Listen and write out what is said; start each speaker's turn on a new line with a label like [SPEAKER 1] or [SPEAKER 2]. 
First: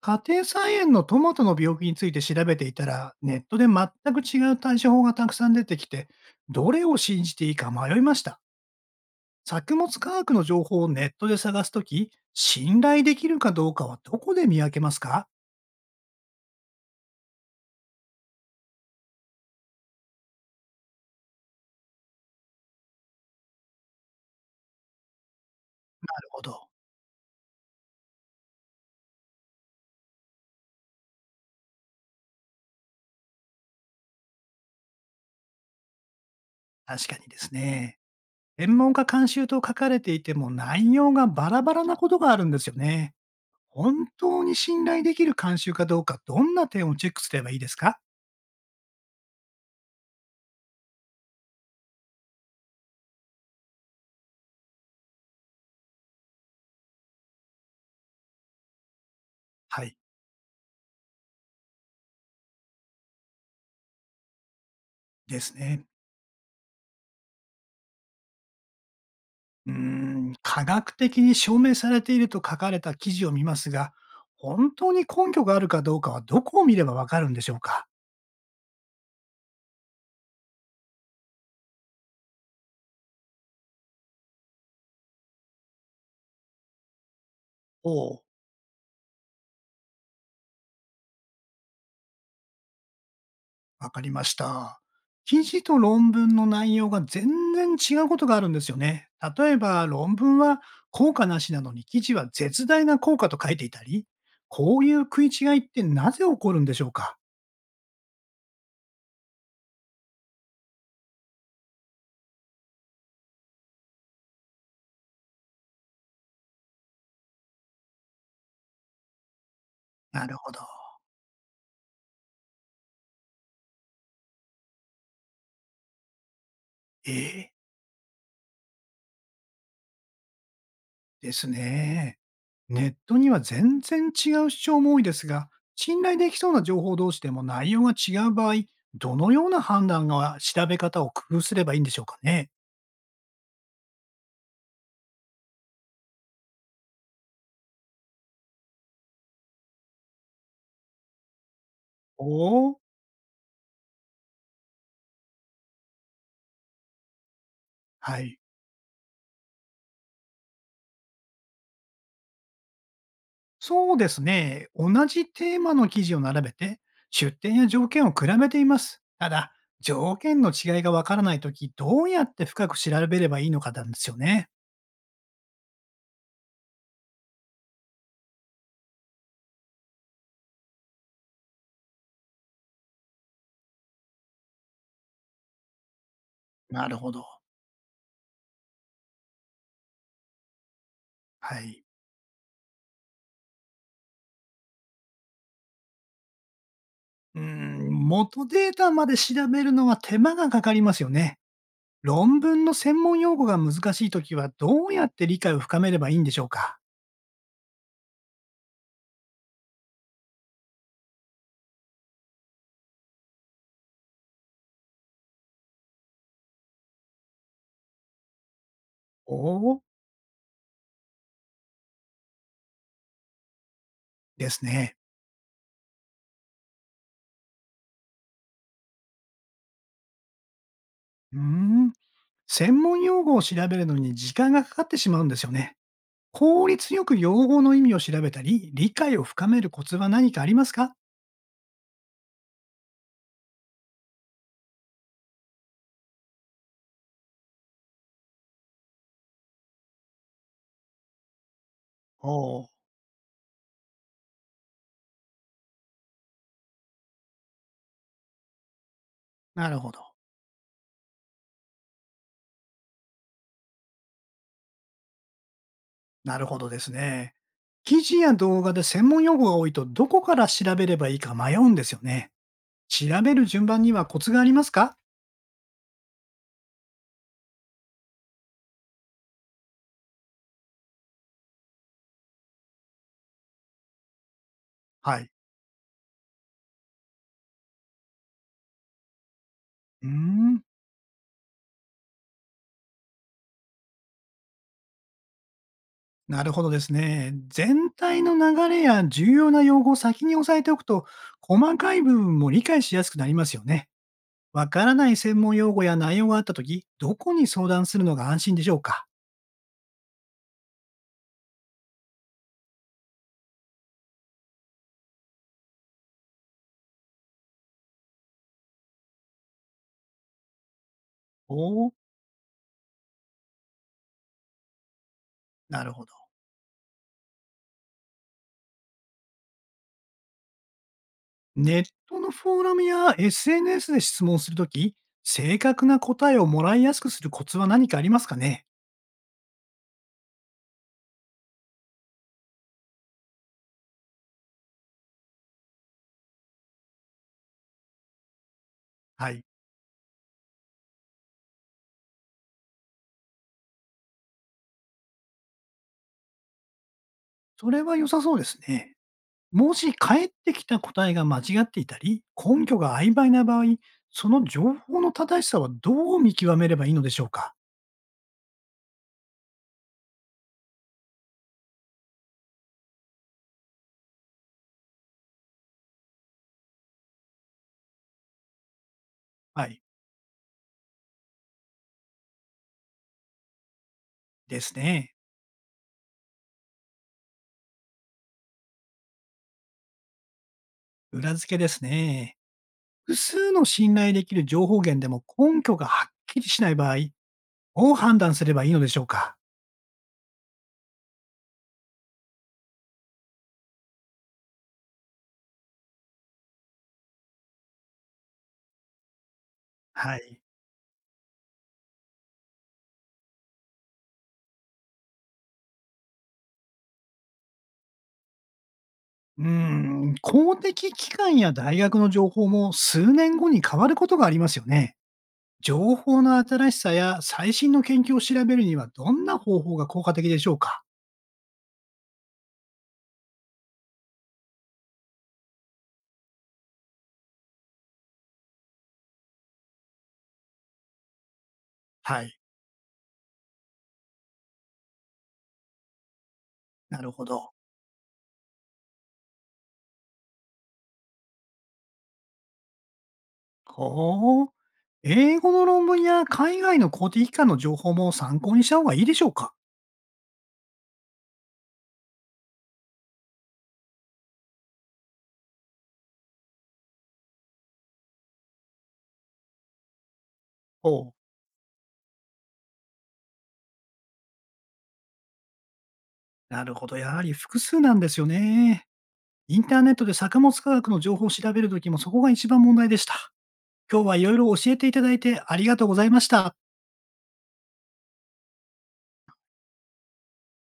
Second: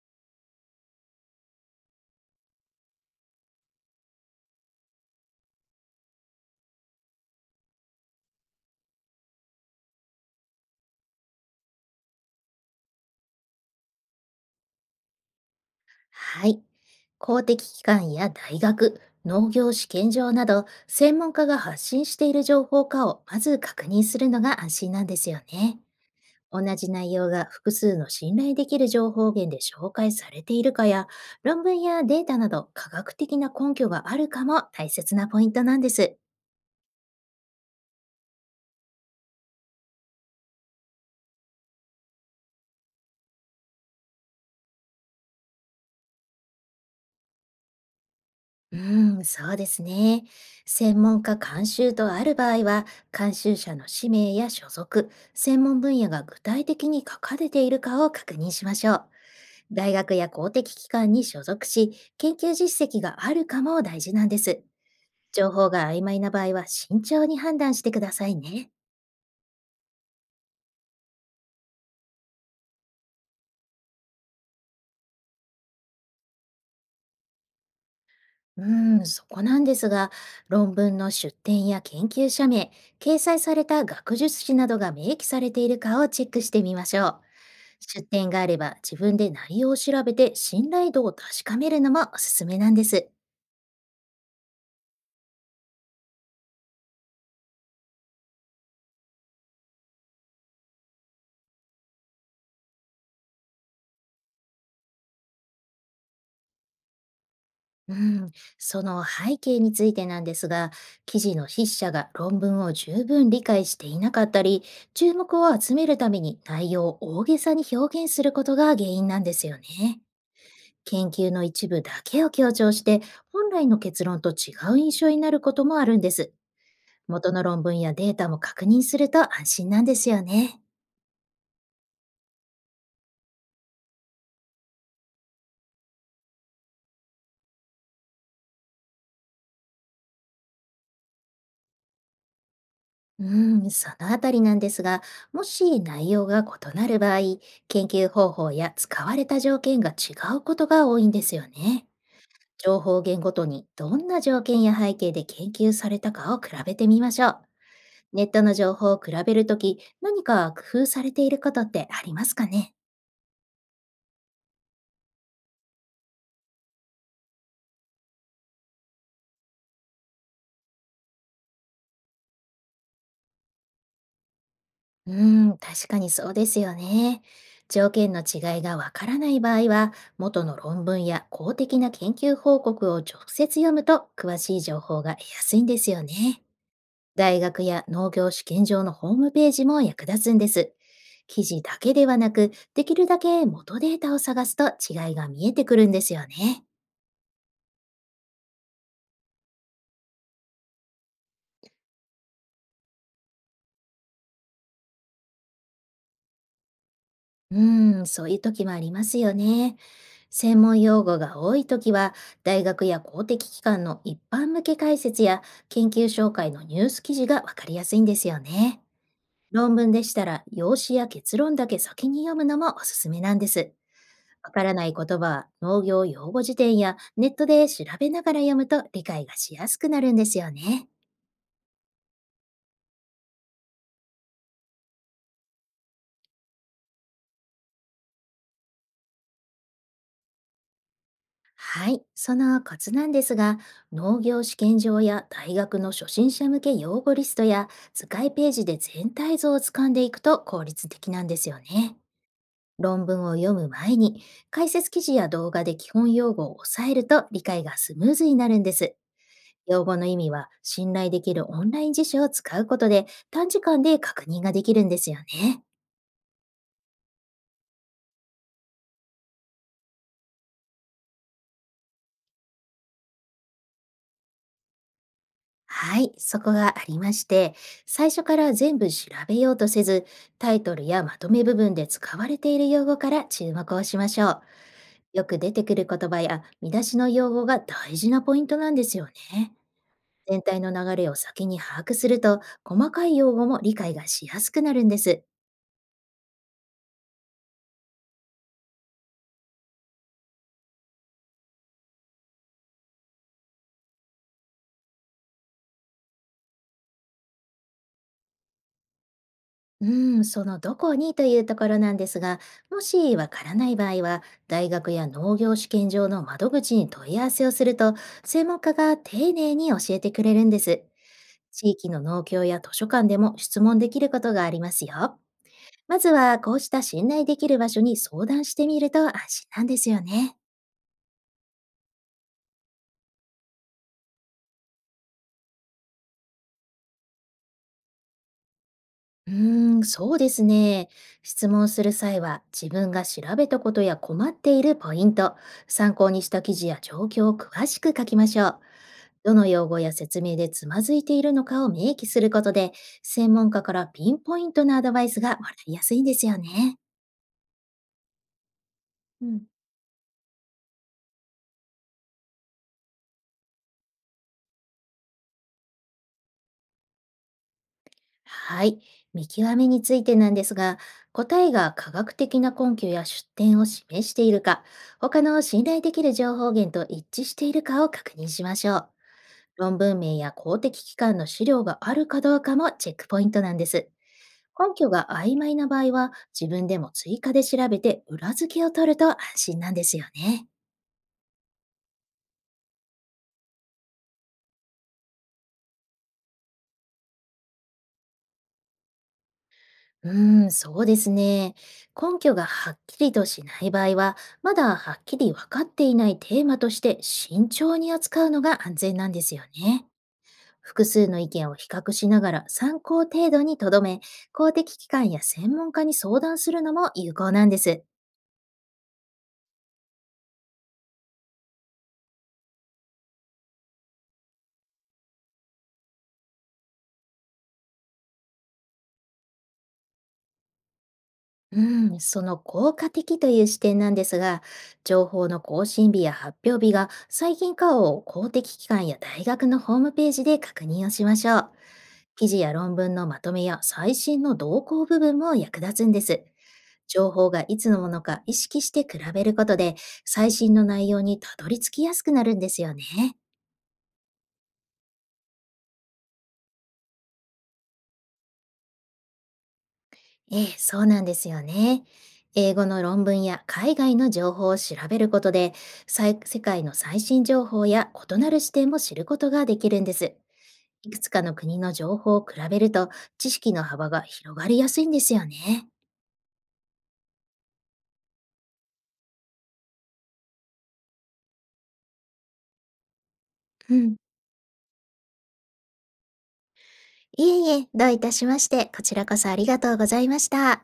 [SPEAKER 1] 家庭菜園のトマトの病気について調べていたら、ネットで全く違う対処法がたくさん出てきて、どれを信じていいか迷いました。作物科学の情報をネットで探すとき、信頼できるかどうかはどこで見分けますか？
[SPEAKER 2] はい。公的機関や大学、農業試験場など、専門家が発信している情報かをまず確認するのが安心なんですよね。
[SPEAKER 1] なるほ
[SPEAKER 2] 同
[SPEAKER 1] ど。
[SPEAKER 2] じ内容が複数の信頼できる情報源で紹介されているかや、論文やデータなど科学的な根拠があるかも大切なポイントなんです。
[SPEAKER 1] 確かにですね。専門家監修と書かれていても内容がバラバラなことがあるんですよね。本当に信頼できる監修かどうか、どんな点をチェックすればいいですか？
[SPEAKER 2] そうですね。専門家監修とある場合は、監修者の氏名や所属、専門分野が具体的に書かれているかを確認しましょう。
[SPEAKER 1] は
[SPEAKER 2] 大
[SPEAKER 1] い。
[SPEAKER 2] 学や公的機関に所属し、研究実績があるかも大事なんです。
[SPEAKER 1] で
[SPEAKER 2] 情
[SPEAKER 1] す
[SPEAKER 2] 報
[SPEAKER 1] ね。
[SPEAKER 2] が曖昧な場合は慎重に判断してくださいね。
[SPEAKER 1] 科学的に証明されていると書かれた記事を見ますが、本当に根拠があるかどうかはどこを見ればわかるんでしょうか？
[SPEAKER 2] うそこなんですが、論文の出典や研究者名、掲載された学術誌などが明記されているかをチェックしてみましょう。
[SPEAKER 1] お
[SPEAKER 2] 出
[SPEAKER 1] う
[SPEAKER 2] 典があれば自分で内容を調べて信頼度を確かめるのもおすすめなんです。
[SPEAKER 1] わかりました。記事と論文の内容が全然違うことがあるんですよね。例えば論文は効果なしなのに記事は絶大な効果と書いていたり、こういう食い違いってなぜ起こるんでしょうか？
[SPEAKER 2] うん、その背景についてなんですが、記事の筆者が論文を十分理解していなかったり、注目を集めるために内容を大げさに表現することが原因なんですよね。
[SPEAKER 1] なるほど。
[SPEAKER 2] 研究の一部だけを強調して、本来の結論と違う印象になることもあるんです。
[SPEAKER 1] え
[SPEAKER 2] 元の
[SPEAKER 1] え
[SPEAKER 2] 論文やデータも確認すると安心なんですよね。
[SPEAKER 1] ですね。ネットには全然違う主張も多いですが、信頼できそうな情報同士でも内容が違う場合、どのような判断が調べ方を工夫すればいいんでしょうかね。
[SPEAKER 2] うん、そのあたりなんですが、もし内容が異なる場合、研究方法や使われた条件が違うことが多いんですよね。
[SPEAKER 1] おー
[SPEAKER 2] 情報源ごとにどんな条件や背景で研究されたかを比べてみましょう。
[SPEAKER 1] は
[SPEAKER 2] ネッ
[SPEAKER 1] い。
[SPEAKER 2] トの情報を比べるとき、何か工夫されていることってありますかね？
[SPEAKER 1] そうですね。同じテーマの記事を並べて、出典や条件を比べています。ただ、条件の違いがわからないとき、どうやって深く調べればいいのかなんですよね。
[SPEAKER 2] 確かにそうですよね。条件の違いがわからない場合は、元の論文や公的な研究報告を直接読むと詳しい情報が得やすいんですよね。
[SPEAKER 1] なるほど。
[SPEAKER 2] 大学や農業試験場のホームページも役立つんです。記
[SPEAKER 1] は
[SPEAKER 2] 事だ
[SPEAKER 1] い。
[SPEAKER 2] けではなく、できるだけ元データを探すと違いが見えてくるんですよね。
[SPEAKER 1] 元データまで調べるのは手間がかかりますよね。論文の専門用語が難しいときはどうやって理解を深めればいいんでしょうか？
[SPEAKER 2] うそういう時もありますよね。専門用語が多い時は、大学や公的機関の一般向け解説や研究紹介のニュース記事がわかりやすいんですよね。
[SPEAKER 1] お
[SPEAKER 2] 論
[SPEAKER 1] お
[SPEAKER 2] 文でしたら、用紙や結論だけ先に読むのもおすすめなんです。わ
[SPEAKER 1] で
[SPEAKER 2] か
[SPEAKER 1] す
[SPEAKER 2] らない
[SPEAKER 1] ね。
[SPEAKER 2] 言葉は農業用語辞典やネットで調べながら読むと理解がしやすくなるんですよね。
[SPEAKER 1] うーん。専門用語を調べるのに時間がかかってしまうんですよね。効率よく用語の意味を調べたり、理解を深めるコツは何かありますか？
[SPEAKER 2] はい、そのコツなんですが、農業試験場や大学の初心者向け用語リストや図解ページで全体像をつかんでいくと効率的なんですよね。
[SPEAKER 1] おおー、
[SPEAKER 2] 論文を読む前に解説記事や動画で基本用語を押さえると理解がスムーズになるんです。
[SPEAKER 1] なる
[SPEAKER 2] 用
[SPEAKER 1] ほ
[SPEAKER 2] 語
[SPEAKER 1] ど。
[SPEAKER 2] の意味は信頼できるオンライン辞書を使うことで短時間で確認ができるんですよね。
[SPEAKER 1] なるほどですね。記事や動画で専門用語が多いとどこから調べればいいか迷うんですよね。調べる順番にはコツがありますか？
[SPEAKER 2] はい、そこがありまして、最初から全部調べようとせず、タイトルやまとめ部分で使われている用語から注目をしましょう。
[SPEAKER 1] は
[SPEAKER 2] よ
[SPEAKER 1] い。
[SPEAKER 2] く出てくる言葉や見出しの用語が大事なポイントなんですよね。
[SPEAKER 1] うー
[SPEAKER 2] 全体
[SPEAKER 1] ん。
[SPEAKER 2] の流れを先に把握すると、細かい用語も理解がしやすくなるんです。
[SPEAKER 1] なるほどですね。全体の流れや重要な用語を先に押さえておくと、細かい部分も理解しやすくなりますよね。わからない専門用語や内容があったとき、どこに相談するのが安心でしょうか？
[SPEAKER 2] うそのどこにというところなんですが、もしわからない場合は、大学や農業試験場の窓口に問い合わせをすると、専門家が丁寧に教えてくれるんです。
[SPEAKER 1] お
[SPEAKER 2] 地域
[SPEAKER 1] お、
[SPEAKER 2] の農協や図書館でも質問できることがありますよ。
[SPEAKER 1] なる
[SPEAKER 2] ま
[SPEAKER 1] ほ
[SPEAKER 2] ず
[SPEAKER 1] ど。
[SPEAKER 2] は、こうした信頼できる場所に相談してみると安心なんですよね。
[SPEAKER 1] ネットのフォーラムや SNS で質問するとき、正確な答えをもらいやすくするコツは何かありますかね？
[SPEAKER 2] そうですね。質問する際は、自分が調べたことや困っているポイント、参考にした記事や状況を詳しく書きましょう。
[SPEAKER 1] は
[SPEAKER 2] ど
[SPEAKER 1] い。
[SPEAKER 2] の用語や説明でつまずいているのかを明記することで、専門家からピンポイントなアドバイスがもらいやすいんですよね。
[SPEAKER 1] それは良さそうですね。
[SPEAKER 2] うん、
[SPEAKER 1] もし返ってきた答えが間違っていたり、根拠が曖昧な場合、その情報の正しさはどう見極めればいいのでしょうか？
[SPEAKER 2] はい。見極めについてなんですが、答えが科学的な根拠や出典を示しているか、他の信頼できる情報源と一致しているかを確認しましょう。
[SPEAKER 1] は
[SPEAKER 2] 論
[SPEAKER 1] い。
[SPEAKER 2] 文名や公的機関の資料があるかどうかもチェックポイントなんです。
[SPEAKER 1] です
[SPEAKER 2] 根拠が
[SPEAKER 1] ね。
[SPEAKER 2] 曖昧な場合は、自分でも追加で調べて裏付けを取ると安心なんですよね。
[SPEAKER 1] 裏付けですね。複数の信頼できる情報源でも根拠がはっきりしない場合、どう判断すればいいのでしょうか？
[SPEAKER 2] うそうですね。根拠がはっきりとしない場合は、まだはっきり分かっていないテーマとして慎重に扱うのが安全なんですよね。
[SPEAKER 1] はい。
[SPEAKER 2] 複数の意見を比較しながら参考程度にとどめ、公的機関や専門家に相談するのも有効なんです。
[SPEAKER 1] 公的機関や大学の情報も数年後に変わることがありますよね。情報の新しさや最新の研究を調べるにはどんな方法が効果的でしょうか？
[SPEAKER 2] うん、その効果的という視点なんですが、情報の更新日や発表日が最近かを公的機関や大学のホームページで確認をしましょう。
[SPEAKER 1] は
[SPEAKER 2] 記
[SPEAKER 1] い。
[SPEAKER 2] 事や論文のまとめや最新の動向部分も役立つんです。
[SPEAKER 1] なる
[SPEAKER 2] 情
[SPEAKER 1] ほ
[SPEAKER 2] 報が
[SPEAKER 1] ど。
[SPEAKER 2] いつのものか意識して比べることで、最新の内容にたどり着きやすくなるんですよね。
[SPEAKER 1] ほう。英語の論文や海外の公的機関の情報も参考にした方がいいでしょうか？
[SPEAKER 2] ええ、そうなんですよね。英語の論文や海外の情報を調べることで、さい世界の最新情報や異なる視点も知ることができるんです。いくつ
[SPEAKER 1] ほ
[SPEAKER 2] か
[SPEAKER 1] う。
[SPEAKER 2] の国の情報を比べると、知識の幅が広がりやすいんですよね。
[SPEAKER 1] なるほど。やはり複数なんですよね。インターネットで作物科学の情報を調べるときもそこが一番問題でした。
[SPEAKER 2] うん。
[SPEAKER 1] 今日はいろいろ教えていただいてありがとうございました。
[SPEAKER 2] いえいえ、どういたしまして、こちらこそありがとうございました。